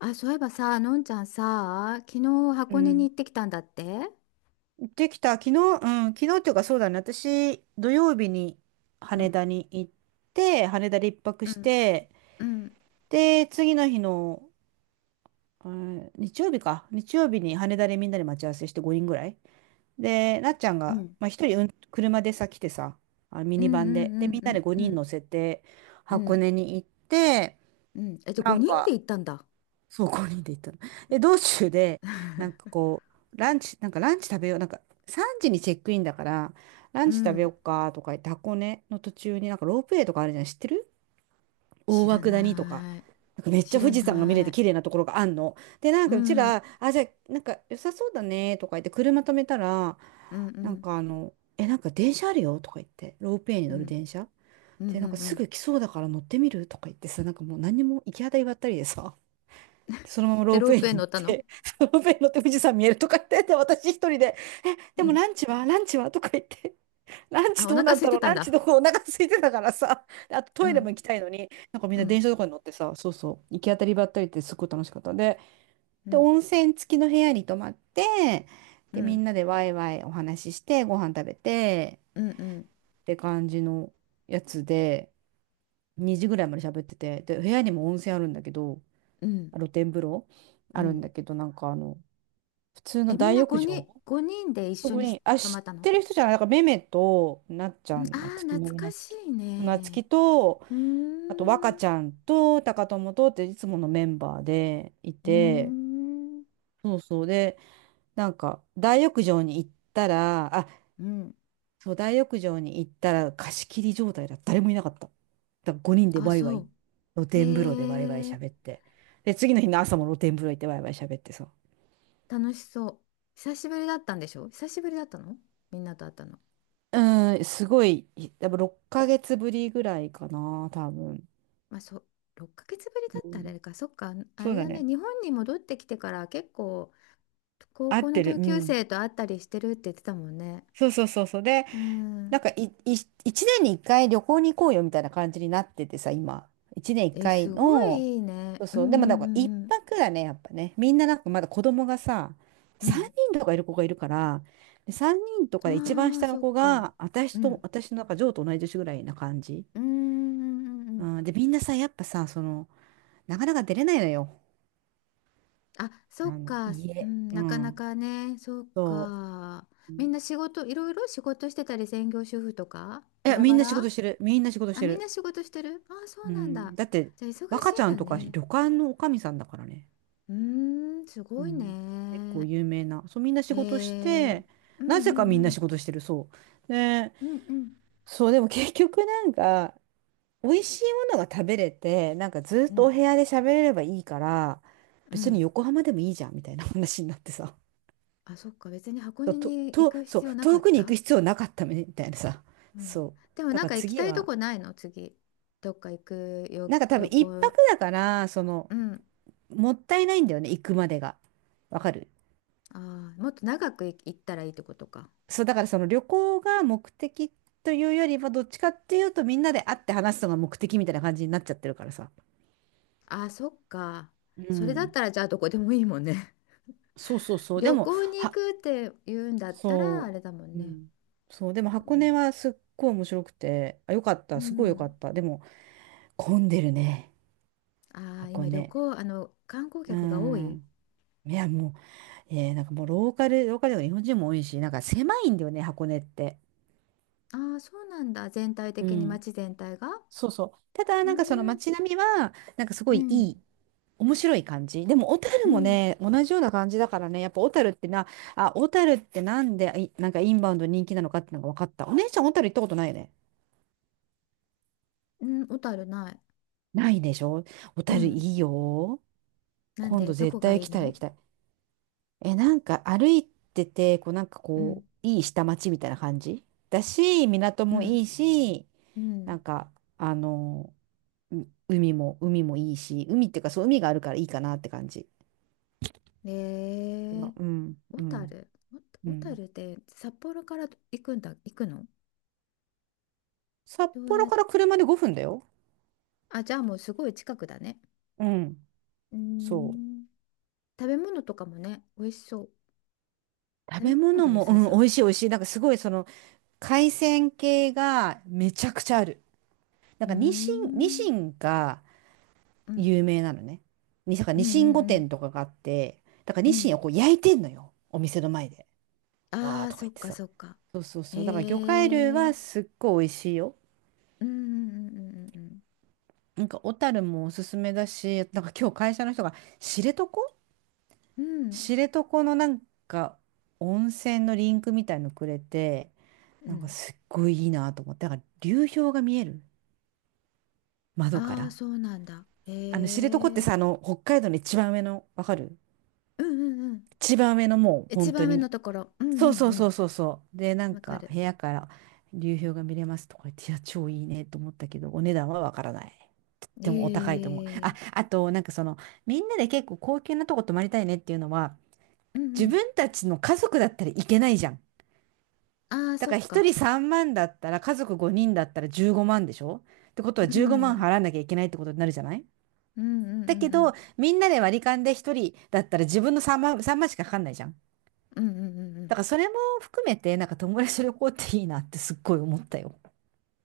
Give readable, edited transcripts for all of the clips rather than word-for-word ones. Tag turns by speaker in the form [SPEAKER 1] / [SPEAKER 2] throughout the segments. [SPEAKER 1] あ、そういえばさ、のんちゃんさ、昨日
[SPEAKER 2] う
[SPEAKER 1] 箱根に
[SPEAKER 2] ん。
[SPEAKER 1] 行ってきたんだって。
[SPEAKER 2] 行ってきた。昨日、昨日っていうかそうだね。私、土曜日に
[SPEAKER 1] うん
[SPEAKER 2] 羽田に行って、羽田で一泊
[SPEAKER 1] う
[SPEAKER 2] し
[SPEAKER 1] ん
[SPEAKER 2] て、
[SPEAKER 1] うん
[SPEAKER 2] で、次の日の、うん、日曜日か。日曜日に羽田でみんなで待ち合わせして5人ぐらい。で、なっちゃん
[SPEAKER 1] う
[SPEAKER 2] が、
[SPEAKER 1] ん
[SPEAKER 2] まあ、一人、車でさ、来てさ、あ、ミ
[SPEAKER 1] うん
[SPEAKER 2] ニバン
[SPEAKER 1] う
[SPEAKER 2] で。で、
[SPEAKER 1] ん
[SPEAKER 2] みん
[SPEAKER 1] う
[SPEAKER 2] な
[SPEAKER 1] ん
[SPEAKER 2] で
[SPEAKER 1] うんう
[SPEAKER 2] 5人乗
[SPEAKER 1] ん
[SPEAKER 2] せて、
[SPEAKER 1] う
[SPEAKER 2] 箱
[SPEAKER 1] ん。
[SPEAKER 2] 根に行って、
[SPEAKER 1] うん、え、じゃあ
[SPEAKER 2] な
[SPEAKER 1] 5
[SPEAKER 2] ん
[SPEAKER 1] 人で
[SPEAKER 2] か、
[SPEAKER 1] 行ったんだ。
[SPEAKER 2] そう、ごに人で行ったの。で、道中で、なんか こう、ランチ、なんかランチ食べよう、なんか3時にチェックインだから、ラ
[SPEAKER 1] う
[SPEAKER 2] ンチ食べよう
[SPEAKER 1] ん。
[SPEAKER 2] かとか言って、箱根の途中になんかロープウェイとかあるじゃん、知ってる？大
[SPEAKER 1] 知
[SPEAKER 2] 涌
[SPEAKER 1] ら
[SPEAKER 2] 谷とか。
[SPEAKER 1] ない。
[SPEAKER 2] なんかめっち
[SPEAKER 1] 知
[SPEAKER 2] ゃ
[SPEAKER 1] ら
[SPEAKER 2] 富士山が見れ
[SPEAKER 1] な
[SPEAKER 2] て
[SPEAKER 1] い。
[SPEAKER 2] 綺麗なところがあんの。で、なん
[SPEAKER 1] う
[SPEAKER 2] かうち
[SPEAKER 1] ん。うん
[SPEAKER 2] ら、あ、じゃあ、なんか良さそうだねとか言って、車止めたら、
[SPEAKER 1] う
[SPEAKER 2] なん
[SPEAKER 1] ん
[SPEAKER 2] かあの、え、なんか電車あるよとか言って、ロープウェイに
[SPEAKER 1] う
[SPEAKER 2] 乗る
[SPEAKER 1] ん
[SPEAKER 2] 電車。
[SPEAKER 1] うん
[SPEAKER 2] で、なん
[SPEAKER 1] う
[SPEAKER 2] か
[SPEAKER 1] んう
[SPEAKER 2] す
[SPEAKER 1] ん。
[SPEAKER 2] ぐ来そうだから乗ってみるとか言ってさ、なんかもう何にも行き当たりばったりでさ。そのまま
[SPEAKER 1] で、
[SPEAKER 2] ロー
[SPEAKER 1] ロ
[SPEAKER 2] プ
[SPEAKER 1] ー
[SPEAKER 2] ウェイ
[SPEAKER 1] プ
[SPEAKER 2] に
[SPEAKER 1] ウェイ
[SPEAKER 2] 乗っ
[SPEAKER 1] 乗ったの？
[SPEAKER 2] て、ロープウェイに乗って富士山見えるとか言って、で私一人で、え、で
[SPEAKER 1] う
[SPEAKER 2] も
[SPEAKER 1] ん。
[SPEAKER 2] ランチはランチはとか言って、ラン
[SPEAKER 1] あ、
[SPEAKER 2] チ
[SPEAKER 1] お
[SPEAKER 2] どう
[SPEAKER 1] 腹
[SPEAKER 2] なん
[SPEAKER 1] 空
[SPEAKER 2] だ
[SPEAKER 1] い
[SPEAKER 2] ろ
[SPEAKER 1] て
[SPEAKER 2] う
[SPEAKER 1] たん
[SPEAKER 2] ランチ
[SPEAKER 1] だ。
[SPEAKER 2] どこ、お腹空いてたからさ、であと
[SPEAKER 1] う
[SPEAKER 2] トイレも
[SPEAKER 1] ん
[SPEAKER 2] 行きたいのに、なんかみん
[SPEAKER 1] う
[SPEAKER 2] な
[SPEAKER 1] ん
[SPEAKER 2] 電車とかに乗ってさ、そうそう、行き当たりばったりってすごい楽しかったんで、
[SPEAKER 1] う
[SPEAKER 2] で、
[SPEAKER 1] ん
[SPEAKER 2] 温泉付きの部屋に泊まって、
[SPEAKER 1] う
[SPEAKER 2] で、みん
[SPEAKER 1] ん
[SPEAKER 2] なでワイワイお話しして、ご飯食べて、
[SPEAKER 1] うんうん
[SPEAKER 2] って感じのやつで、2時ぐらいまで喋ってて、で、部屋にも温泉あるんだけど、
[SPEAKER 1] うん
[SPEAKER 2] 露天風呂
[SPEAKER 1] う
[SPEAKER 2] あるん
[SPEAKER 1] ん。
[SPEAKER 2] だけど、なんかあの、普通
[SPEAKER 1] え、
[SPEAKER 2] の
[SPEAKER 1] みん
[SPEAKER 2] 大
[SPEAKER 1] な
[SPEAKER 2] 浴
[SPEAKER 1] 5人、
[SPEAKER 2] 場
[SPEAKER 1] 5人で一緒
[SPEAKER 2] グ
[SPEAKER 1] に
[SPEAKER 2] リーン。あ、
[SPEAKER 1] 泊ま
[SPEAKER 2] 知
[SPEAKER 1] っ
[SPEAKER 2] っ
[SPEAKER 1] たの？
[SPEAKER 2] てる人じゃない。なんか、めめと、なっち
[SPEAKER 1] う
[SPEAKER 2] ゃ
[SPEAKER 1] ん、
[SPEAKER 2] ん、
[SPEAKER 1] あ
[SPEAKER 2] なつき
[SPEAKER 1] ー、
[SPEAKER 2] の
[SPEAKER 1] 懐
[SPEAKER 2] め
[SPEAKER 1] か
[SPEAKER 2] なつ
[SPEAKER 1] し
[SPEAKER 2] き。
[SPEAKER 1] い
[SPEAKER 2] なつき
[SPEAKER 1] ね。
[SPEAKER 2] と、
[SPEAKER 1] うー
[SPEAKER 2] あと、若ち
[SPEAKER 1] ん。
[SPEAKER 2] ゃんと、高友とっていつものメンバーでい
[SPEAKER 1] うー
[SPEAKER 2] て、
[SPEAKER 1] ん。
[SPEAKER 2] そうそうで、なんか、大浴場に行ったら、あ、
[SPEAKER 1] うん。
[SPEAKER 2] そう、大浴場に行ったら、貸し切り状態だ。誰もいなかった。だから5人で
[SPEAKER 1] あ、
[SPEAKER 2] ワイワ
[SPEAKER 1] そ
[SPEAKER 2] イ、
[SPEAKER 1] う。
[SPEAKER 2] 露天風呂でワイワイ
[SPEAKER 1] へえ、
[SPEAKER 2] 喋って。で、次の日の朝も露天風呂行ってワイワイ喋ってさ。
[SPEAKER 1] 楽しそう。久しぶりだったんでしょ？久しぶりだったの？みんなと会ったの？
[SPEAKER 2] うん、すごい、多分6ヶ月ぶりぐらいかな、多分。
[SPEAKER 1] まあ、そう、6ヶ月ぶりだ
[SPEAKER 2] う
[SPEAKER 1] ったらあ
[SPEAKER 2] ん、
[SPEAKER 1] れか。そっか、あ
[SPEAKER 2] そう
[SPEAKER 1] れ
[SPEAKER 2] だ
[SPEAKER 1] だね。
[SPEAKER 2] ね。
[SPEAKER 1] 日本に戻ってきてから結構、高
[SPEAKER 2] 合
[SPEAKER 1] 校
[SPEAKER 2] っ
[SPEAKER 1] の
[SPEAKER 2] てる。
[SPEAKER 1] 同
[SPEAKER 2] う
[SPEAKER 1] 級
[SPEAKER 2] ん。
[SPEAKER 1] 生と会ったりしてるって言ってたもんね。
[SPEAKER 2] そうそうそうそう。で、
[SPEAKER 1] う
[SPEAKER 2] な
[SPEAKER 1] ん。
[SPEAKER 2] んかい、い、1年に1回旅行に行こうよみたいな感じになっててさ、今。1年1
[SPEAKER 1] え、
[SPEAKER 2] 回
[SPEAKER 1] すご
[SPEAKER 2] の、
[SPEAKER 1] いいい
[SPEAKER 2] そ
[SPEAKER 1] ね。
[SPEAKER 2] う
[SPEAKER 1] うん
[SPEAKER 2] そ
[SPEAKER 1] う
[SPEAKER 2] う。でもなんか1
[SPEAKER 1] んうん
[SPEAKER 2] 泊だね、やっぱね。みんななんかまだ子供がさ、
[SPEAKER 1] う
[SPEAKER 2] 3
[SPEAKER 1] ん。
[SPEAKER 2] 人とかいる子がいるから、で、3人と
[SPEAKER 1] う
[SPEAKER 2] かで一番
[SPEAKER 1] ん。ああ、
[SPEAKER 2] 下の
[SPEAKER 1] そっ
[SPEAKER 2] 子
[SPEAKER 1] か。
[SPEAKER 2] が、
[SPEAKER 1] う
[SPEAKER 2] 私と、
[SPEAKER 1] ん。
[SPEAKER 2] 私のなんか、ジョーと同い年ぐらいな感じ。
[SPEAKER 1] うんうんうんう
[SPEAKER 2] う
[SPEAKER 1] ん、
[SPEAKER 2] ん、で、みんなさ、やっぱさ、その、なかなか出れないのよ。
[SPEAKER 1] あ、
[SPEAKER 2] あ
[SPEAKER 1] そっ
[SPEAKER 2] の、
[SPEAKER 1] か、う
[SPEAKER 2] 家。
[SPEAKER 1] ん、
[SPEAKER 2] う
[SPEAKER 1] なかな
[SPEAKER 2] ん。
[SPEAKER 1] かね、そっ
[SPEAKER 2] そ
[SPEAKER 1] か。
[SPEAKER 2] う。う
[SPEAKER 1] みん
[SPEAKER 2] ん。
[SPEAKER 1] な仕事、いろいろ仕事してたり、専業主婦とか、
[SPEAKER 2] い
[SPEAKER 1] バ
[SPEAKER 2] や、
[SPEAKER 1] ラ
[SPEAKER 2] みん
[SPEAKER 1] バ
[SPEAKER 2] な仕事
[SPEAKER 1] ラ。
[SPEAKER 2] してる。みんな仕事し
[SPEAKER 1] あ、
[SPEAKER 2] て
[SPEAKER 1] みん
[SPEAKER 2] る。
[SPEAKER 1] な仕事してる、あ、そう
[SPEAKER 2] う
[SPEAKER 1] なん
[SPEAKER 2] ん。
[SPEAKER 1] だ。
[SPEAKER 2] だって、
[SPEAKER 1] じゃあ、忙し
[SPEAKER 2] 若ち
[SPEAKER 1] いん
[SPEAKER 2] ゃ
[SPEAKER 1] だ
[SPEAKER 2] んとか旅
[SPEAKER 1] ね。
[SPEAKER 2] 館のおかみさんだからね。
[SPEAKER 1] うーん、す
[SPEAKER 2] う
[SPEAKER 1] ごい
[SPEAKER 2] ん。結構
[SPEAKER 1] ね。
[SPEAKER 2] 有名な。そう、みんな仕
[SPEAKER 1] へ
[SPEAKER 2] 事し
[SPEAKER 1] え、
[SPEAKER 2] て、
[SPEAKER 1] うんう
[SPEAKER 2] なぜか
[SPEAKER 1] ん
[SPEAKER 2] みん
[SPEAKER 1] う
[SPEAKER 2] な仕
[SPEAKER 1] ん、
[SPEAKER 2] 事してる。そう。で、
[SPEAKER 1] うんうん、
[SPEAKER 2] そう、でも結局なんか、美味しいものが食べれて、なんかずっ
[SPEAKER 1] う
[SPEAKER 2] とお
[SPEAKER 1] ん、
[SPEAKER 2] 部屋で喋れればいいから、
[SPEAKER 1] う
[SPEAKER 2] 別に
[SPEAKER 1] ん。
[SPEAKER 2] 横浜でもいいじゃん、みたいな話になってさ。
[SPEAKER 1] あ、そっか、別に箱
[SPEAKER 2] と、
[SPEAKER 1] 根
[SPEAKER 2] と、
[SPEAKER 1] に行
[SPEAKER 2] と
[SPEAKER 1] く
[SPEAKER 2] そ
[SPEAKER 1] 必
[SPEAKER 2] う、
[SPEAKER 1] 要なか
[SPEAKER 2] 遠
[SPEAKER 1] っ
[SPEAKER 2] くに行
[SPEAKER 1] た？
[SPEAKER 2] く必要なかったみたいなさ。
[SPEAKER 1] うん。
[SPEAKER 2] そう。
[SPEAKER 1] でも
[SPEAKER 2] だ
[SPEAKER 1] なん
[SPEAKER 2] から
[SPEAKER 1] か行き
[SPEAKER 2] 次
[SPEAKER 1] たいと
[SPEAKER 2] は、
[SPEAKER 1] こないの次？どっか行くよ、
[SPEAKER 2] なんか多分
[SPEAKER 1] 旅
[SPEAKER 2] 一泊
[SPEAKER 1] 行。
[SPEAKER 2] だから、その、
[SPEAKER 1] うん。
[SPEAKER 2] もったいないんだよね、行くまでが。わかる？
[SPEAKER 1] ああ、もっと長くい行ったらいいってことか。
[SPEAKER 2] そう、だからその旅行が目的というよりは、どっちかっていうとみんなで会って話すのが目的みたいな感じになっちゃってるからさ。
[SPEAKER 1] ああ、そっか。
[SPEAKER 2] う
[SPEAKER 1] それだっ
[SPEAKER 2] ん。
[SPEAKER 1] たらじゃあどこでもいいもんね。
[SPEAKER 2] そうそう そう。で
[SPEAKER 1] 旅
[SPEAKER 2] も、
[SPEAKER 1] 行に行
[SPEAKER 2] は、
[SPEAKER 1] くって言うんだったらあ
[SPEAKER 2] そ
[SPEAKER 1] れだもん
[SPEAKER 2] う。う
[SPEAKER 1] ね。
[SPEAKER 2] ん。そう、でも
[SPEAKER 1] う
[SPEAKER 2] 箱根
[SPEAKER 1] ん。
[SPEAKER 2] はすっごい面白くて、あ、よかっ
[SPEAKER 1] う
[SPEAKER 2] た、すごいよか
[SPEAKER 1] ん。
[SPEAKER 2] った。でも、混んでるね、
[SPEAKER 1] ああ、
[SPEAKER 2] 箱
[SPEAKER 1] 今旅
[SPEAKER 2] 根。
[SPEAKER 1] 行、あの、観光
[SPEAKER 2] う
[SPEAKER 1] 客が多い。
[SPEAKER 2] ん。いや、もう、えーなんかもうローカル、ローカルでも日本人も多いし、なんか狭いんだよね、箱根って。
[SPEAKER 1] ああ、そうなんだ。全体
[SPEAKER 2] う
[SPEAKER 1] 的に
[SPEAKER 2] ん。
[SPEAKER 1] 街全体が。
[SPEAKER 2] そうそう。ただ、
[SPEAKER 1] う
[SPEAKER 2] なんかその
[SPEAKER 1] ん。
[SPEAKER 2] 街並みは、なんかすご
[SPEAKER 1] う
[SPEAKER 2] いい
[SPEAKER 1] ん。
[SPEAKER 2] い、面白い感じ。でも、小
[SPEAKER 1] う
[SPEAKER 2] 樽も
[SPEAKER 1] ん。
[SPEAKER 2] ね、同じような感じだからね、やっぱ小樽ってな、あ、小樽ってなんで、い、なんかインバウンド人気なのかってのが分かった。お姉ちゃん、小樽行ったことないよね。
[SPEAKER 1] うん。小樽ない。
[SPEAKER 2] ないでしょ？小
[SPEAKER 1] う
[SPEAKER 2] 樽い
[SPEAKER 1] ん。
[SPEAKER 2] いよ。
[SPEAKER 1] なん
[SPEAKER 2] 今
[SPEAKER 1] で
[SPEAKER 2] 度
[SPEAKER 1] ど
[SPEAKER 2] 絶
[SPEAKER 1] こが
[SPEAKER 2] 対
[SPEAKER 1] い
[SPEAKER 2] 行
[SPEAKER 1] い
[SPEAKER 2] きたい、行
[SPEAKER 1] の？
[SPEAKER 2] きたい。え、なんか歩いてて、こう、なんか
[SPEAKER 1] うん。
[SPEAKER 2] こう、いい下町みたいな感じだし、港
[SPEAKER 1] う
[SPEAKER 2] も
[SPEAKER 1] ん。
[SPEAKER 2] いいし、
[SPEAKER 1] う
[SPEAKER 2] な
[SPEAKER 1] ん。
[SPEAKER 2] んか、あの、う、海も、海もいいし、海っていうか、そう、海があるからいいかなって感じ。
[SPEAKER 1] え
[SPEAKER 2] あ
[SPEAKER 1] ー、
[SPEAKER 2] うん、
[SPEAKER 1] 小
[SPEAKER 2] うん、
[SPEAKER 1] 樽、
[SPEAKER 2] う
[SPEAKER 1] お小
[SPEAKER 2] ん。
[SPEAKER 1] 樽って札幌から行くんだ、行くの？
[SPEAKER 2] 札
[SPEAKER 1] どう
[SPEAKER 2] 幌
[SPEAKER 1] や、
[SPEAKER 2] から車で5分だよ。
[SPEAKER 1] あ、じゃあもうすごい近くだね。
[SPEAKER 2] うん、
[SPEAKER 1] うー
[SPEAKER 2] そ
[SPEAKER 1] ん、食べ物とかもね、美味しそう。
[SPEAKER 2] う。食
[SPEAKER 1] 食べ
[SPEAKER 2] べ
[SPEAKER 1] 物
[SPEAKER 2] 物
[SPEAKER 1] が良
[SPEAKER 2] も、う
[SPEAKER 1] さ
[SPEAKER 2] ん、
[SPEAKER 1] そ
[SPEAKER 2] 美
[SPEAKER 1] う。
[SPEAKER 2] 味しい美味しい。なんかすごいその海鮮系がめちゃくちゃある。なん
[SPEAKER 1] うー
[SPEAKER 2] かニシン、ニ
[SPEAKER 1] ん、
[SPEAKER 2] シンが
[SPEAKER 1] うん、
[SPEAKER 2] 有名なのね。に、だから
[SPEAKER 1] う
[SPEAKER 2] ニ
[SPEAKER 1] ん
[SPEAKER 2] シン御
[SPEAKER 1] うん
[SPEAKER 2] 殿とかがあって、だから
[SPEAKER 1] う
[SPEAKER 2] ニ
[SPEAKER 1] んう
[SPEAKER 2] シンを
[SPEAKER 1] ん。
[SPEAKER 2] こう焼いてんのよ。お店の前で。わ
[SPEAKER 1] あ
[SPEAKER 2] ー
[SPEAKER 1] あ、
[SPEAKER 2] とか
[SPEAKER 1] そ
[SPEAKER 2] 言
[SPEAKER 1] っ
[SPEAKER 2] って
[SPEAKER 1] か
[SPEAKER 2] さ。
[SPEAKER 1] そっか。
[SPEAKER 2] そうそう
[SPEAKER 1] え
[SPEAKER 2] そう。だから魚介類は
[SPEAKER 1] ー、
[SPEAKER 2] すっごい美味しいよ。
[SPEAKER 1] うんうんうんうん
[SPEAKER 2] なんか小樽もおすすめだし、なんか今日会社の人が知床、
[SPEAKER 1] うんうん。
[SPEAKER 2] 知床のなんか温泉のリンクみたいのくれて、
[SPEAKER 1] うん、
[SPEAKER 2] な
[SPEAKER 1] う
[SPEAKER 2] ん
[SPEAKER 1] ん。
[SPEAKER 2] かすっごいいいなと思って、だから流氷が見える、窓か
[SPEAKER 1] ああー、
[SPEAKER 2] ら。
[SPEAKER 1] そうなんだ。え
[SPEAKER 2] あの知床って
[SPEAKER 1] ー、
[SPEAKER 2] さ、あの北海道の一番上の、わかる？
[SPEAKER 1] うんうんうん。
[SPEAKER 2] 一番上のもう
[SPEAKER 1] 一
[SPEAKER 2] 本当
[SPEAKER 1] 番上の
[SPEAKER 2] に。
[SPEAKER 1] ところ。うん
[SPEAKER 2] そう
[SPEAKER 1] うん
[SPEAKER 2] そう
[SPEAKER 1] う
[SPEAKER 2] そう
[SPEAKER 1] ん。
[SPEAKER 2] そうそう。で、なん
[SPEAKER 1] わか
[SPEAKER 2] か
[SPEAKER 1] る。
[SPEAKER 2] 部屋から流氷が見れますとか言って、いや、超いいねと思ったけど、お値段はわからない。
[SPEAKER 1] え
[SPEAKER 2] でもお高いと思う。あ、
[SPEAKER 1] え、
[SPEAKER 2] あと、なんかその、みんなで結構高級なとこ泊まりたいねっていうのは、
[SPEAKER 1] うんう
[SPEAKER 2] 自
[SPEAKER 1] ん。
[SPEAKER 2] 分たちの家族だったらいけないじゃん。
[SPEAKER 1] ああ、
[SPEAKER 2] だ
[SPEAKER 1] そ
[SPEAKER 2] から
[SPEAKER 1] っ
[SPEAKER 2] 1
[SPEAKER 1] か。
[SPEAKER 2] 人3万だったら、家族5人だったら15万でしょ？ってことは
[SPEAKER 1] う
[SPEAKER 2] 15
[SPEAKER 1] ん。う
[SPEAKER 2] 万払
[SPEAKER 1] ん
[SPEAKER 2] わなきゃいけないってことになるじゃない？
[SPEAKER 1] うんうん
[SPEAKER 2] だけ
[SPEAKER 1] う
[SPEAKER 2] ど、
[SPEAKER 1] ん。
[SPEAKER 2] みんなで割り勘で1人だったら自分の3万、3万しかかかんないじゃん。
[SPEAKER 1] うんうんうんう
[SPEAKER 2] だ
[SPEAKER 1] ん。
[SPEAKER 2] からそれも含めて、なんか友達と旅行っていいなってすっごい思ったよ。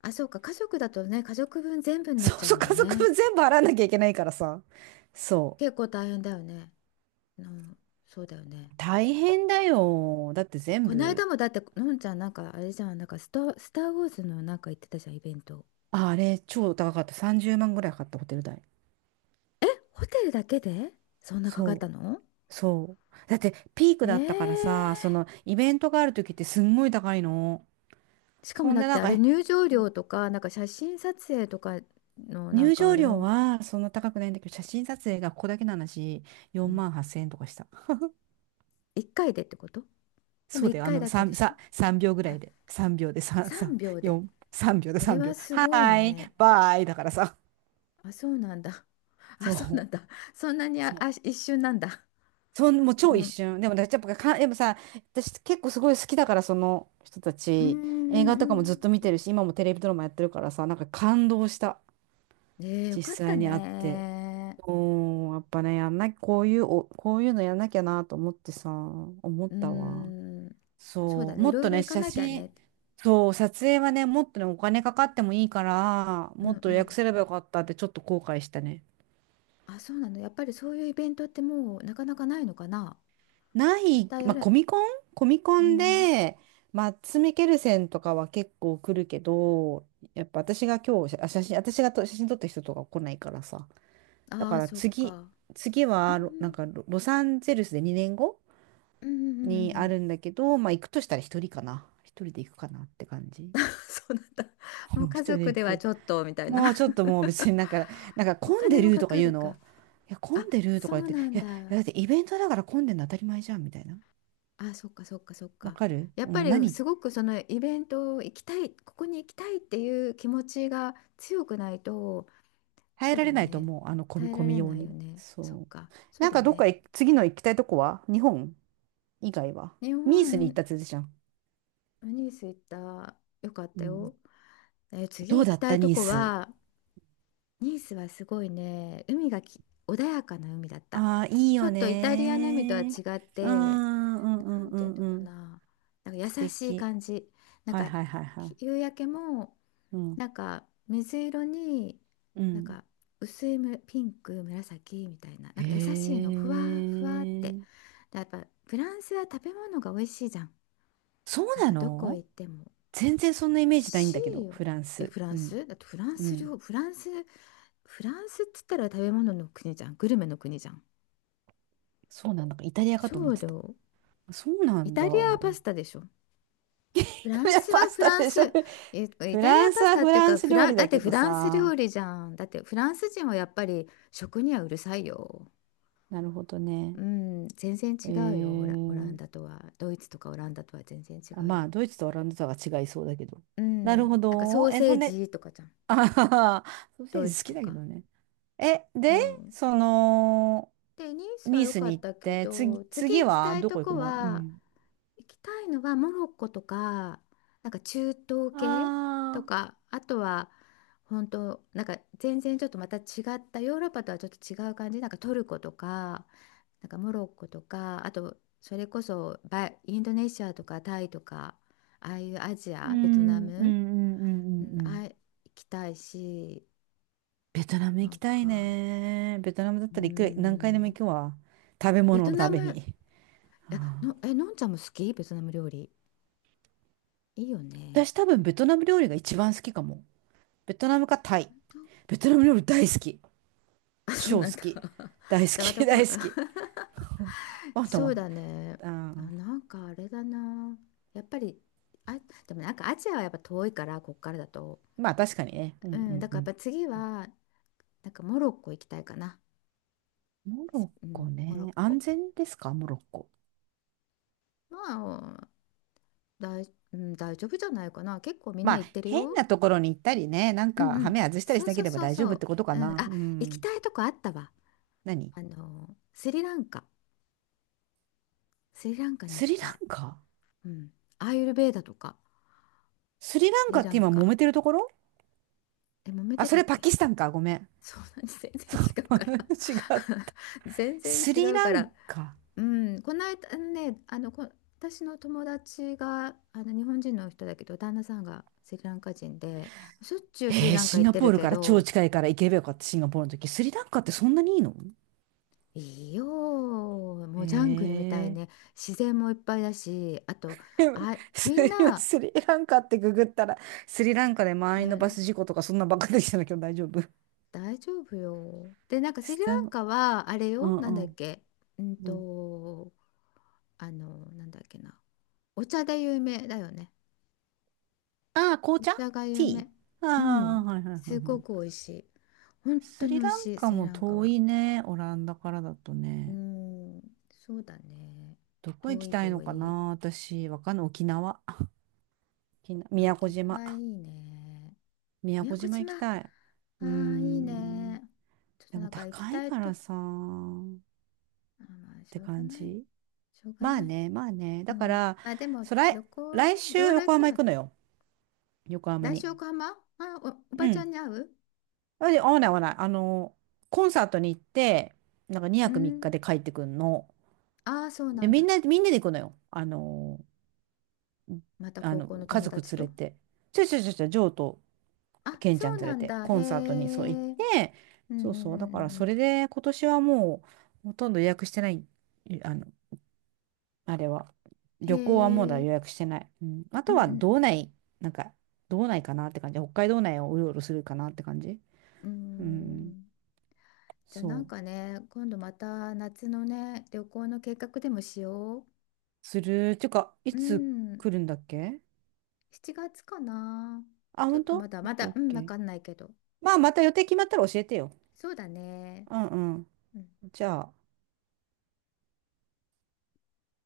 [SPEAKER 1] あ、そうか。家族だとね、家族分全部になっ
[SPEAKER 2] そ
[SPEAKER 1] ち
[SPEAKER 2] う
[SPEAKER 1] ゃう
[SPEAKER 2] そう、
[SPEAKER 1] もん
[SPEAKER 2] 家族
[SPEAKER 1] ね。
[SPEAKER 2] 分全部払わなきゃいけないからさ。そ
[SPEAKER 1] 結構大変だよね。うん、そうだよね。
[SPEAKER 2] う。大変だよ。だって全
[SPEAKER 1] この
[SPEAKER 2] 部、
[SPEAKER 1] 間もだって、のんちゃんなんかあれじゃん、なんかスタ、スター・ウォーズのなんか行ってたじゃん、イベント。
[SPEAKER 2] ああれ、超高かった。30万ぐらいかかったホテル代。
[SPEAKER 1] ホテルだけでそんなかかった
[SPEAKER 2] そ
[SPEAKER 1] の？
[SPEAKER 2] う。そう。だってピークだったからさ、そ
[SPEAKER 1] ええ、
[SPEAKER 2] のイベントがある時ってすんごい高いの。
[SPEAKER 1] しか
[SPEAKER 2] そ
[SPEAKER 1] も
[SPEAKER 2] ん
[SPEAKER 1] な
[SPEAKER 2] で
[SPEAKER 1] く
[SPEAKER 2] な
[SPEAKER 1] て、
[SPEAKER 2] ん
[SPEAKER 1] あ
[SPEAKER 2] か、
[SPEAKER 1] れ
[SPEAKER 2] え、
[SPEAKER 1] 入場料とか、なんか写真撮影とかのなん
[SPEAKER 2] 入
[SPEAKER 1] かあ
[SPEAKER 2] 場
[SPEAKER 1] れ
[SPEAKER 2] 料
[SPEAKER 1] も、
[SPEAKER 2] はそんな高くないんだけど、写真撮影がここだけの話、
[SPEAKER 1] う
[SPEAKER 2] 4
[SPEAKER 1] ん、
[SPEAKER 2] 万8000円とかした。
[SPEAKER 1] 1回でってこと？でも
[SPEAKER 2] そう
[SPEAKER 1] 1
[SPEAKER 2] だよ、あ
[SPEAKER 1] 回
[SPEAKER 2] の、
[SPEAKER 1] だけで
[SPEAKER 2] 3、
[SPEAKER 1] しょ？
[SPEAKER 2] さ、3秒ぐら
[SPEAKER 1] あ、
[SPEAKER 2] いで。3秒で3、
[SPEAKER 1] 3秒
[SPEAKER 2] さ、
[SPEAKER 1] で。
[SPEAKER 2] 4、3秒で
[SPEAKER 1] それ
[SPEAKER 2] 3
[SPEAKER 1] は
[SPEAKER 2] 秒。
[SPEAKER 1] す
[SPEAKER 2] は
[SPEAKER 1] ごい
[SPEAKER 2] ーい、
[SPEAKER 1] ね。
[SPEAKER 2] バーイだからさ。
[SPEAKER 1] あ、そうなんだ。あ、
[SPEAKER 2] そ
[SPEAKER 1] そうなんだ。
[SPEAKER 2] う。
[SPEAKER 1] そんなに、あ、
[SPEAKER 2] そう。
[SPEAKER 1] あ、一瞬なんだ。
[SPEAKER 2] そん、もう超一
[SPEAKER 1] もう、
[SPEAKER 2] 瞬。でも、だってやっぱか、でもさ、私結構すごい好きだから、その人た
[SPEAKER 1] うー
[SPEAKER 2] ち、映画とかも
[SPEAKER 1] ん。
[SPEAKER 2] ずっと見てるし、今もテレビドラマやってるからさ、なんか感動した。
[SPEAKER 1] ええ、よ
[SPEAKER 2] 実
[SPEAKER 1] かった
[SPEAKER 2] 際に会って、
[SPEAKER 1] ね。
[SPEAKER 2] おー、やっぱね、やんな、こういう、お、こういうのやんなきゃなと思ってさ、思っ
[SPEAKER 1] うー
[SPEAKER 2] たわ。
[SPEAKER 1] ん。そう
[SPEAKER 2] そ
[SPEAKER 1] だ
[SPEAKER 2] う、
[SPEAKER 1] ね。
[SPEAKER 2] も
[SPEAKER 1] い
[SPEAKER 2] っ
[SPEAKER 1] ろい
[SPEAKER 2] と
[SPEAKER 1] ろ
[SPEAKER 2] ね、
[SPEAKER 1] 行か
[SPEAKER 2] 写
[SPEAKER 1] なきゃ
[SPEAKER 2] 真、
[SPEAKER 1] ね。
[SPEAKER 2] そう、撮影はね、もっとね、お金かかってもいいから、
[SPEAKER 1] う
[SPEAKER 2] もっ
[SPEAKER 1] ん
[SPEAKER 2] と
[SPEAKER 1] う
[SPEAKER 2] 予約
[SPEAKER 1] ん。
[SPEAKER 2] すればよかったってちょっと後悔したね。
[SPEAKER 1] あ、そうなの。やっぱりそういうイベントってもうなかなかないのかな。
[SPEAKER 2] な
[SPEAKER 1] ま
[SPEAKER 2] い、
[SPEAKER 1] たや
[SPEAKER 2] まあ、
[SPEAKER 1] る？
[SPEAKER 2] コミコンコミコ
[SPEAKER 1] う
[SPEAKER 2] ン
[SPEAKER 1] ん。
[SPEAKER 2] で、マッツ・ミケルセンとかは結構来るけど、やっぱ私が今日、あ、写真、私がと写真撮った人とか来ないからさ。だ
[SPEAKER 1] あ
[SPEAKER 2] か
[SPEAKER 1] あ、
[SPEAKER 2] ら
[SPEAKER 1] そっ
[SPEAKER 2] 次、
[SPEAKER 1] か。
[SPEAKER 2] 次
[SPEAKER 1] う
[SPEAKER 2] はロ、なん
[SPEAKER 1] ん
[SPEAKER 2] かロ、ロサンゼルスで2年後
[SPEAKER 1] うん。ううん、うんう
[SPEAKER 2] に
[SPEAKER 1] んう
[SPEAKER 2] あ
[SPEAKER 1] ん。
[SPEAKER 2] るんだけど、まあ行くとしたら一人かな。一人で行くかなって感じ。
[SPEAKER 1] そうなんだ。も
[SPEAKER 2] う
[SPEAKER 1] う
[SPEAKER 2] ん一
[SPEAKER 1] 家
[SPEAKER 2] 人で
[SPEAKER 1] 族
[SPEAKER 2] 行
[SPEAKER 1] では
[SPEAKER 2] く。
[SPEAKER 1] ちょっとみたいな。
[SPEAKER 2] もうちょっともう別になんか
[SPEAKER 1] お
[SPEAKER 2] 混ん
[SPEAKER 1] 金
[SPEAKER 2] で
[SPEAKER 1] も
[SPEAKER 2] る
[SPEAKER 1] か
[SPEAKER 2] とか
[SPEAKER 1] か
[SPEAKER 2] 言う
[SPEAKER 1] るか。
[SPEAKER 2] の。いや、混
[SPEAKER 1] あ、
[SPEAKER 2] んでると
[SPEAKER 1] そ
[SPEAKER 2] か言っ
[SPEAKER 1] う
[SPEAKER 2] て、
[SPEAKER 1] なん
[SPEAKER 2] いや、いや
[SPEAKER 1] だ。
[SPEAKER 2] だってイベントだから混んでるの当たり前じゃんみたいな。
[SPEAKER 1] あ、そっかそっかそっ
[SPEAKER 2] わ
[SPEAKER 1] か。
[SPEAKER 2] かる
[SPEAKER 1] やっ
[SPEAKER 2] う
[SPEAKER 1] ぱ
[SPEAKER 2] ん、
[SPEAKER 1] り
[SPEAKER 2] 何
[SPEAKER 1] すごくそのイベントを行きたい、ここに行きたいっていう気持ちが強くないと、
[SPEAKER 2] 耐え
[SPEAKER 1] そう
[SPEAKER 2] ら
[SPEAKER 1] だ
[SPEAKER 2] れ
[SPEAKER 1] よ
[SPEAKER 2] ないと
[SPEAKER 1] ね。
[SPEAKER 2] 思う。あの混
[SPEAKER 1] 耐
[SPEAKER 2] み、
[SPEAKER 1] えら
[SPEAKER 2] 混み
[SPEAKER 1] れ
[SPEAKER 2] よ
[SPEAKER 1] な
[SPEAKER 2] う
[SPEAKER 1] いよ
[SPEAKER 2] に。
[SPEAKER 1] ね。そっ
[SPEAKER 2] そ
[SPEAKER 1] か、
[SPEAKER 2] う。
[SPEAKER 1] そう
[SPEAKER 2] なん
[SPEAKER 1] だよ
[SPEAKER 2] かどっ
[SPEAKER 1] ね。
[SPEAKER 2] か行次の行きたいとこは日本以外は
[SPEAKER 1] 日
[SPEAKER 2] ニースに行っ
[SPEAKER 1] 本、
[SPEAKER 2] たって言ってたじゃん。
[SPEAKER 1] ニース行った。よかっ
[SPEAKER 2] う
[SPEAKER 1] た
[SPEAKER 2] ん。
[SPEAKER 1] よ。えー
[SPEAKER 2] ど
[SPEAKER 1] 次
[SPEAKER 2] う
[SPEAKER 1] 行
[SPEAKER 2] だ
[SPEAKER 1] き
[SPEAKER 2] っ
[SPEAKER 1] た
[SPEAKER 2] た
[SPEAKER 1] いと
[SPEAKER 2] ニー
[SPEAKER 1] こ
[SPEAKER 2] ス。
[SPEAKER 1] は、ニースはすごいね、海がき、穏やかな海だった。
[SPEAKER 2] ああ、いい
[SPEAKER 1] ちょ
[SPEAKER 2] よ
[SPEAKER 1] っとイタリアの海とは
[SPEAKER 2] ね
[SPEAKER 1] 違
[SPEAKER 2] ー。
[SPEAKER 1] っ
[SPEAKER 2] う
[SPEAKER 1] て、
[SPEAKER 2] ん、うん、う
[SPEAKER 1] な
[SPEAKER 2] ん、
[SPEAKER 1] ん
[SPEAKER 2] う
[SPEAKER 1] ていう
[SPEAKER 2] ん
[SPEAKER 1] の
[SPEAKER 2] う
[SPEAKER 1] か
[SPEAKER 2] ん。
[SPEAKER 1] な、なん
[SPEAKER 2] 素
[SPEAKER 1] か優しい
[SPEAKER 2] 敵。
[SPEAKER 1] 感じ。なん
[SPEAKER 2] はい
[SPEAKER 1] か
[SPEAKER 2] はいはいは
[SPEAKER 1] ひ
[SPEAKER 2] い。
[SPEAKER 1] 夕焼けも
[SPEAKER 2] うん、
[SPEAKER 1] なんか水色に
[SPEAKER 2] う
[SPEAKER 1] なん
[SPEAKER 2] ん。
[SPEAKER 1] か薄いむピンク紫みたいな、なんか優しいの
[SPEAKER 2] へ
[SPEAKER 1] ふわふわっ
[SPEAKER 2] え。
[SPEAKER 1] て。でやっぱフランスは食べ物が美味しいじゃん。
[SPEAKER 2] そう
[SPEAKER 1] なん
[SPEAKER 2] な
[SPEAKER 1] かどこ
[SPEAKER 2] の？
[SPEAKER 1] 行っても
[SPEAKER 2] 全然そ
[SPEAKER 1] 美
[SPEAKER 2] んなイ
[SPEAKER 1] 味
[SPEAKER 2] メージないん
[SPEAKER 1] し
[SPEAKER 2] だけ
[SPEAKER 1] い
[SPEAKER 2] ど、
[SPEAKER 1] よ。
[SPEAKER 2] フラン
[SPEAKER 1] え、
[SPEAKER 2] ス。
[SPEAKER 1] フラ
[SPEAKER 2] う
[SPEAKER 1] ン
[SPEAKER 2] ん、
[SPEAKER 1] スだってフラン
[SPEAKER 2] う
[SPEAKER 1] ス料、
[SPEAKER 2] ん。
[SPEAKER 1] フランス、フランスっつったら食べ物の国じゃん。グルメの国じゃん。
[SPEAKER 2] そうなんだ。イタリアかと
[SPEAKER 1] そ
[SPEAKER 2] 思っ
[SPEAKER 1] う
[SPEAKER 2] て
[SPEAKER 1] だ
[SPEAKER 2] た。
[SPEAKER 1] よ。
[SPEAKER 2] そうな
[SPEAKER 1] イ
[SPEAKER 2] んだ。
[SPEAKER 1] タリアはパスタ でしょ。フ
[SPEAKER 2] イ
[SPEAKER 1] ラ
[SPEAKER 2] タ
[SPEAKER 1] ン
[SPEAKER 2] リア
[SPEAKER 1] ス
[SPEAKER 2] パ
[SPEAKER 1] は
[SPEAKER 2] ス
[SPEAKER 1] フ
[SPEAKER 2] タ
[SPEAKER 1] ラン
[SPEAKER 2] でしょ。
[SPEAKER 1] ス、イ
[SPEAKER 2] フ
[SPEAKER 1] タリ
[SPEAKER 2] ラ
[SPEAKER 1] ア
[SPEAKER 2] ンス
[SPEAKER 1] パス
[SPEAKER 2] は
[SPEAKER 1] タっ
[SPEAKER 2] フ
[SPEAKER 1] ていう
[SPEAKER 2] ラ
[SPEAKER 1] か、
[SPEAKER 2] ンス
[SPEAKER 1] フ
[SPEAKER 2] 料
[SPEAKER 1] ラン、
[SPEAKER 2] 理
[SPEAKER 1] だっ
[SPEAKER 2] だ
[SPEAKER 1] て
[SPEAKER 2] け
[SPEAKER 1] フ
[SPEAKER 2] ど
[SPEAKER 1] ランス
[SPEAKER 2] さ。
[SPEAKER 1] 料理じゃん。だってフランス人はやっぱり食にはうるさいよ。
[SPEAKER 2] なるほどね。
[SPEAKER 1] うん、全然
[SPEAKER 2] え
[SPEAKER 1] 違うよ、オラ、オラ
[SPEAKER 2] ー、
[SPEAKER 1] ンダとは。ドイツとかオランダとは全然違
[SPEAKER 2] あ、
[SPEAKER 1] う
[SPEAKER 2] ま
[SPEAKER 1] よ。
[SPEAKER 2] あ、ドイツとオランダとは違いそうだけど。
[SPEAKER 1] う
[SPEAKER 2] なる
[SPEAKER 1] ん、
[SPEAKER 2] ほ
[SPEAKER 1] なんかソ
[SPEAKER 2] ど。
[SPEAKER 1] ー
[SPEAKER 2] え、
[SPEAKER 1] セ
[SPEAKER 2] そ
[SPEAKER 1] ー
[SPEAKER 2] んで、
[SPEAKER 1] ジとかじゃん、
[SPEAKER 2] あはは ソーセ
[SPEAKER 1] ド
[SPEAKER 2] ー
[SPEAKER 1] イ
[SPEAKER 2] ジ好
[SPEAKER 1] ツ
[SPEAKER 2] き
[SPEAKER 1] と
[SPEAKER 2] だけ
[SPEAKER 1] か。
[SPEAKER 2] どね。え、
[SPEAKER 1] う
[SPEAKER 2] で、
[SPEAKER 1] ん。
[SPEAKER 2] その、
[SPEAKER 1] で、ニースは
[SPEAKER 2] ニー
[SPEAKER 1] 良
[SPEAKER 2] ス
[SPEAKER 1] か
[SPEAKER 2] に
[SPEAKER 1] っ
[SPEAKER 2] 行っ
[SPEAKER 1] たけ
[SPEAKER 2] て、つ、
[SPEAKER 1] ど、
[SPEAKER 2] 次
[SPEAKER 1] 次行き
[SPEAKER 2] は
[SPEAKER 1] たい
[SPEAKER 2] ど
[SPEAKER 1] と
[SPEAKER 2] こ行く
[SPEAKER 1] こ
[SPEAKER 2] の？う
[SPEAKER 1] は、
[SPEAKER 2] ん。
[SPEAKER 1] 行きたいのはモロッコとか、なんか中東系と
[SPEAKER 2] ああ、
[SPEAKER 1] か、あとは本当、なんか全然ちょっとまた違ったヨーロッパとはちょっと違う感じ、なんかトルコとか、なんかモロッコとか、あとそれこそバインドネシアとかタイとか、ああいうアジ
[SPEAKER 2] う
[SPEAKER 1] ア、ベトナ
[SPEAKER 2] ん、うん、う
[SPEAKER 1] ム、
[SPEAKER 2] ん、うん、う
[SPEAKER 1] うん、
[SPEAKER 2] ん。う
[SPEAKER 1] あ、
[SPEAKER 2] ん
[SPEAKER 1] 行きたいし、
[SPEAKER 2] ベトナム
[SPEAKER 1] な
[SPEAKER 2] 行き
[SPEAKER 1] ん
[SPEAKER 2] たい
[SPEAKER 1] か、
[SPEAKER 2] ね。ベトナムだっ
[SPEAKER 1] うー
[SPEAKER 2] たら行く、何回でも行
[SPEAKER 1] ん、
[SPEAKER 2] くわ。食べ
[SPEAKER 1] ベ
[SPEAKER 2] 物
[SPEAKER 1] ト
[SPEAKER 2] のた
[SPEAKER 1] ナ
[SPEAKER 2] め
[SPEAKER 1] ム、
[SPEAKER 2] に。
[SPEAKER 1] え、
[SPEAKER 2] は
[SPEAKER 1] の、
[SPEAKER 2] あ
[SPEAKER 1] え、のんちゃんも好きベトナム料理。いいよね。
[SPEAKER 2] 私多分ベトナム料理が一番好きかも。ベトナムかタイ。ベトナム料理大好き。
[SPEAKER 1] あ、そう
[SPEAKER 2] 超好
[SPEAKER 1] なんだ。
[SPEAKER 2] き。大 好
[SPEAKER 1] じゃあまた
[SPEAKER 2] き、
[SPEAKER 1] こう、
[SPEAKER 2] 大好き。また
[SPEAKER 1] そ
[SPEAKER 2] まあ
[SPEAKER 1] うだ
[SPEAKER 2] と
[SPEAKER 1] ね。
[SPEAKER 2] は、う
[SPEAKER 1] あ、
[SPEAKER 2] ん
[SPEAKER 1] なんかあれだな。やっぱり、あ、でもなんかアジアはやっぱ遠いから、こっからだと。
[SPEAKER 2] まあ確かにね。う
[SPEAKER 1] う
[SPEAKER 2] んう
[SPEAKER 1] ん、だ
[SPEAKER 2] んう
[SPEAKER 1] からや
[SPEAKER 2] ん。
[SPEAKER 1] っぱ次は、なんかモロッコ行きたいかな。
[SPEAKER 2] モロッ
[SPEAKER 1] う
[SPEAKER 2] コ
[SPEAKER 1] ん、モロッ
[SPEAKER 2] ね。
[SPEAKER 1] コ。
[SPEAKER 2] 安全ですか、モロッコ？
[SPEAKER 1] まあ、大、うん、大丈夫じゃないかな。結構みん
[SPEAKER 2] ま
[SPEAKER 1] な
[SPEAKER 2] あ
[SPEAKER 1] 行ってる
[SPEAKER 2] 変
[SPEAKER 1] よ。
[SPEAKER 2] なところに行ったりね、なん
[SPEAKER 1] うん
[SPEAKER 2] か
[SPEAKER 1] う
[SPEAKER 2] ハ
[SPEAKER 1] ん。
[SPEAKER 2] メ外したり
[SPEAKER 1] そ
[SPEAKER 2] し
[SPEAKER 1] う
[SPEAKER 2] な
[SPEAKER 1] そ
[SPEAKER 2] け
[SPEAKER 1] う
[SPEAKER 2] れば
[SPEAKER 1] そう
[SPEAKER 2] 大丈
[SPEAKER 1] そ
[SPEAKER 2] 夫っ
[SPEAKER 1] う。
[SPEAKER 2] てことか
[SPEAKER 1] うん、
[SPEAKER 2] な。う
[SPEAKER 1] あ、行き
[SPEAKER 2] ん。
[SPEAKER 1] たいとこあったわ。
[SPEAKER 2] 何？
[SPEAKER 1] あの、スリランカ。スリランカに行
[SPEAKER 2] ス
[SPEAKER 1] き
[SPEAKER 2] リ
[SPEAKER 1] た
[SPEAKER 2] ラ
[SPEAKER 1] い。
[SPEAKER 2] ンカ
[SPEAKER 1] うん。アーユルヴェーダとか、
[SPEAKER 2] スリラ
[SPEAKER 1] ス
[SPEAKER 2] ンカ
[SPEAKER 1] リ
[SPEAKER 2] っ
[SPEAKER 1] ラ
[SPEAKER 2] て
[SPEAKER 1] ン
[SPEAKER 2] 今揉
[SPEAKER 1] カ。
[SPEAKER 2] めてるところ？
[SPEAKER 1] え、揉め
[SPEAKER 2] あ、
[SPEAKER 1] て
[SPEAKER 2] そ
[SPEAKER 1] たっ
[SPEAKER 2] れパ
[SPEAKER 1] け？
[SPEAKER 2] キスタンか。ごめん。
[SPEAKER 1] そうなんです。全然違うから。
[SPEAKER 2] 違う。
[SPEAKER 1] 全然
[SPEAKER 2] ス
[SPEAKER 1] 違
[SPEAKER 2] リ
[SPEAKER 1] う
[SPEAKER 2] ラ
[SPEAKER 1] か
[SPEAKER 2] ン
[SPEAKER 1] ら。
[SPEAKER 2] カ。
[SPEAKER 1] うん、この間あのね、あの、こ、私の友達が、あの、日本人の人だけど、旦那さんがスリランカ人で、しょっちゅうスリランカ
[SPEAKER 2] シン
[SPEAKER 1] 行っ
[SPEAKER 2] ガ
[SPEAKER 1] て
[SPEAKER 2] ポー
[SPEAKER 1] る
[SPEAKER 2] ル
[SPEAKER 1] け
[SPEAKER 2] から超
[SPEAKER 1] ど、
[SPEAKER 2] 近いから行けばよかった、シンガポールの時。スリランカってそんなにいいの？
[SPEAKER 1] いいよ、もうジャングルみたいね、
[SPEAKER 2] え
[SPEAKER 1] 自然もいっぱいだし、あと、
[SPEAKER 2] でも
[SPEAKER 1] あ、
[SPEAKER 2] す
[SPEAKER 1] みん
[SPEAKER 2] 今
[SPEAKER 1] な、
[SPEAKER 2] スリランカってググったら、スリランカで満員のバ
[SPEAKER 1] な
[SPEAKER 2] ス事故とかそんなばっかりできたんだけど大丈夫？
[SPEAKER 1] 大丈夫よ。で、なんかス
[SPEAKER 2] ス
[SPEAKER 1] リ
[SPEAKER 2] タ
[SPEAKER 1] ラン
[SPEAKER 2] バ？
[SPEAKER 1] カは、あれ
[SPEAKER 2] う
[SPEAKER 1] よ、
[SPEAKER 2] ん
[SPEAKER 1] な
[SPEAKER 2] う
[SPEAKER 1] んだっ
[SPEAKER 2] ん。
[SPEAKER 1] け、うん
[SPEAKER 2] うん、
[SPEAKER 1] と、あの、なんだっけな、お茶で有名だよね。
[SPEAKER 2] ああ、紅
[SPEAKER 1] お
[SPEAKER 2] 茶？
[SPEAKER 1] 茶が有
[SPEAKER 2] ティ
[SPEAKER 1] 名。
[SPEAKER 2] ー？
[SPEAKER 1] う
[SPEAKER 2] ああ、
[SPEAKER 1] ん。
[SPEAKER 2] はいはいはい
[SPEAKER 1] すご
[SPEAKER 2] は
[SPEAKER 1] く
[SPEAKER 2] い。
[SPEAKER 1] 美味しい。本当
[SPEAKER 2] ス
[SPEAKER 1] に
[SPEAKER 2] リ
[SPEAKER 1] 美味
[SPEAKER 2] ラン
[SPEAKER 1] しい、
[SPEAKER 2] カ
[SPEAKER 1] スリ
[SPEAKER 2] も
[SPEAKER 1] ランカ
[SPEAKER 2] 遠
[SPEAKER 1] は。
[SPEAKER 2] いね、オランダからだと
[SPEAKER 1] う
[SPEAKER 2] ね。
[SPEAKER 1] ん。そうだね。
[SPEAKER 2] どこ行
[SPEAKER 1] 遠
[SPEAKER 2] き
[SPEAKER 1] い
[SPEAKER 2] たいの
[SPEAKER 1] 遠
[SPEAKER 2] か
[SPEAKER 1] い。
[SPEAKER 2] な私、わかんない。沖縄。沖縄、
[SPEAKER 1] あ、
[SPEAKER 2] 宮古
[SPEAKER 1] 沖
[SPEAKER 2] 島。
[SPEAKER 1] 縄いいね。
[SPEAKER 2] 宮
[SPEAKER 1] 宮
[SPEAKER 2] 古
[SPEAKER 1] 古
[SPEAKER 2] 島行
[SPEAKER 1] 島。
[SPEAKER 2] き
[SPEAKER 1] あ
[SPEAKER 2] たい。うー
[SPEAKER 1] あ、いい
[SPEAKER 2] ん。
[SPEAKER 1] ね。ちょっ
[SPEAKER 2] で
[SPEAKER 1] とな
[SPEAKER 2] も
[SPEAKER 1] んか行き
[SPEAKER 2] 高い
[SPEAKER 1] たい
[SPEAKER 2] か
[SPEAKER 1] と。あ、
[SPEAKER 2] らさ、っ
[SPEAKER 1] まあ、し
[SPEAKER 2] て
[SPEAKER 1] ょうが
[SPEAKER 2] 感
[SPEAKER 1] ない。
[SPEAKER 2] じ。
[SPEAKER 1] しょうが
[SPEAKER 2] まあ
[SPEAKER 1] ない。
[SPEAKER 2] ね、まあね。
[SPEAKER 1] う
[SPEAKER 2] だか
[SPEAKER 1] ん。
[SPEAKER 2] ら、
[SPEAKER 1] まあでも、
[SPEAKER 2] そう来、
[SPEAKER 1] 旅行は
[SPEAKER 2] 来
[SPEAKER 1] ね、い
[SPEAKER 2] 週
[SPEAKER 1] ろいろ
[SPEAKER 2] 横
[SPEAKER 1] 行く
[SPEAKER 2] 浜行
[SPEAKER 1] の。
[SPEAKER 2] くのよ。横浜
[SPEAKER 1] 来
[SPEAKER 2] に。
[SPEAKER 1] 週横浜、あ、お、お
[SPEAKER 2] う
[SPEAKER 1] ばちゃん
[SPEAKER 2] ん。
[SPEAKER 1] に会う？
[SPEAKER 2] あ、で合わない合わない。あの、コンサートに行って、なんか2
[SPEAKER 1] う
[SPEAKER 2] 泊3日
[SPEAKER 1] ん。
[SPEAKER 2] で帰ってくんの。
[SPEAKER 1] ああ、そうな
[SPEAKER 2] で、
[SPEAKER 1] ん
[SPEAKER 2] みん
[SPEAKER 1] だ。
[SPEAKER 2] な、みんなで行くのよ。あの、
[SPEAKER 1] また高校の
[SPEAKER 2] 家
[SPEAKER 1] 友
[SPEAKER 2] 族
[SPEAKER 1] 達
[SPEAKER 2] 連れ
[SPEAKER 1] と？
[SPEAKER 2] て。ちょいちょいちょいちょい、ジョーと
[SPEAKER 1] あ、
[SPEAKER 2] ケンち
[SPEAKER 1] そ
[SPEAKER 2] ゃん
[SPEAKER 1] う
[SPEAKER 2] 連れ
[SPEAKER 1] なん
[SPEAKER 2] て、
[SPEAKER 1] だ。
[SPEAKER 2] コ
[SPEAKER 1] へえ。
[SPEAKER 2] ンサートにそう行っ
[SPEAKER 1] うん
[SPEAKER 2] て、
[SPEAKER 1] うんう
[SPEAKER 2] そうそう。だから、
[SPEAKER 1] んう
[SPEAKER 2] そ
[SPEAKER 1] ん。
[SPEAKER 2] れで今年はもう、ほとんど予約してない。あの、あれは。
[SPEAKER 1] へ
[SPEAKER 2] 旅行はもうだ
[SPEAKER 1] え。
[SPEAKER 2] 予約してない。うん。あ
[SPEAKER 1] う
[SPEAKER 2] と
[SPEAKER 1] ん
[SPEAKER 2] は
[SPEAKER 1] うん
[SPEAKER 2] 道内、なんか、道内かなって感じ。北海道内をうろうろするかなって感じ。
[SPEAKER 1] うん。う
[SPEAKER 2] うん。
[SPEAKER 1] ん。じゃあな
[SPEAKER 2] そ
[SPEAKER 1] ん
[SPEAKER 2] う。
[SPEAKER 1] かね、今度また夏のね、旅行の計画でもしよ
[SPEAKER 2] する。てか、い
[SPEAKER 1] う。う
[SPEAKER 2] つ
[SPEAKER 1] ん。
[SPEAKER 2] 来るんだっけ？
[SPEAKER 1] 7月かな。
[SPEAKER 2] あ、
[SPEAKER 1] ちょ
[SPEAKER 2] ほ
[SPEAKER 1] っ
[SPEAKER 2] ん
[SPEAKER 1] と
[SPEAKER 2] と
[SPEAKER 1] まだ
[SPEAKER 2] オッ
[SPEAKER 1] ま
[SPEAKER 2] ケー
[SPEAKER 1] だ、
[SPEAKER 2] オッ
[SPEAKER 1] うん、
[SPEAKER 2] ケ
[SPEAKER 1] わ
[SPEAKER 2] ー。
[SPEAKER 1] かんないけど。
[SPEAKER 2] まあ、また予定決まったら教えてよ。
[SPEAKER 1] そうだね。
[SPEAKER 2] うんうん。
[SPEAKER 1] うん
[SPEAKER 2] じゃあ。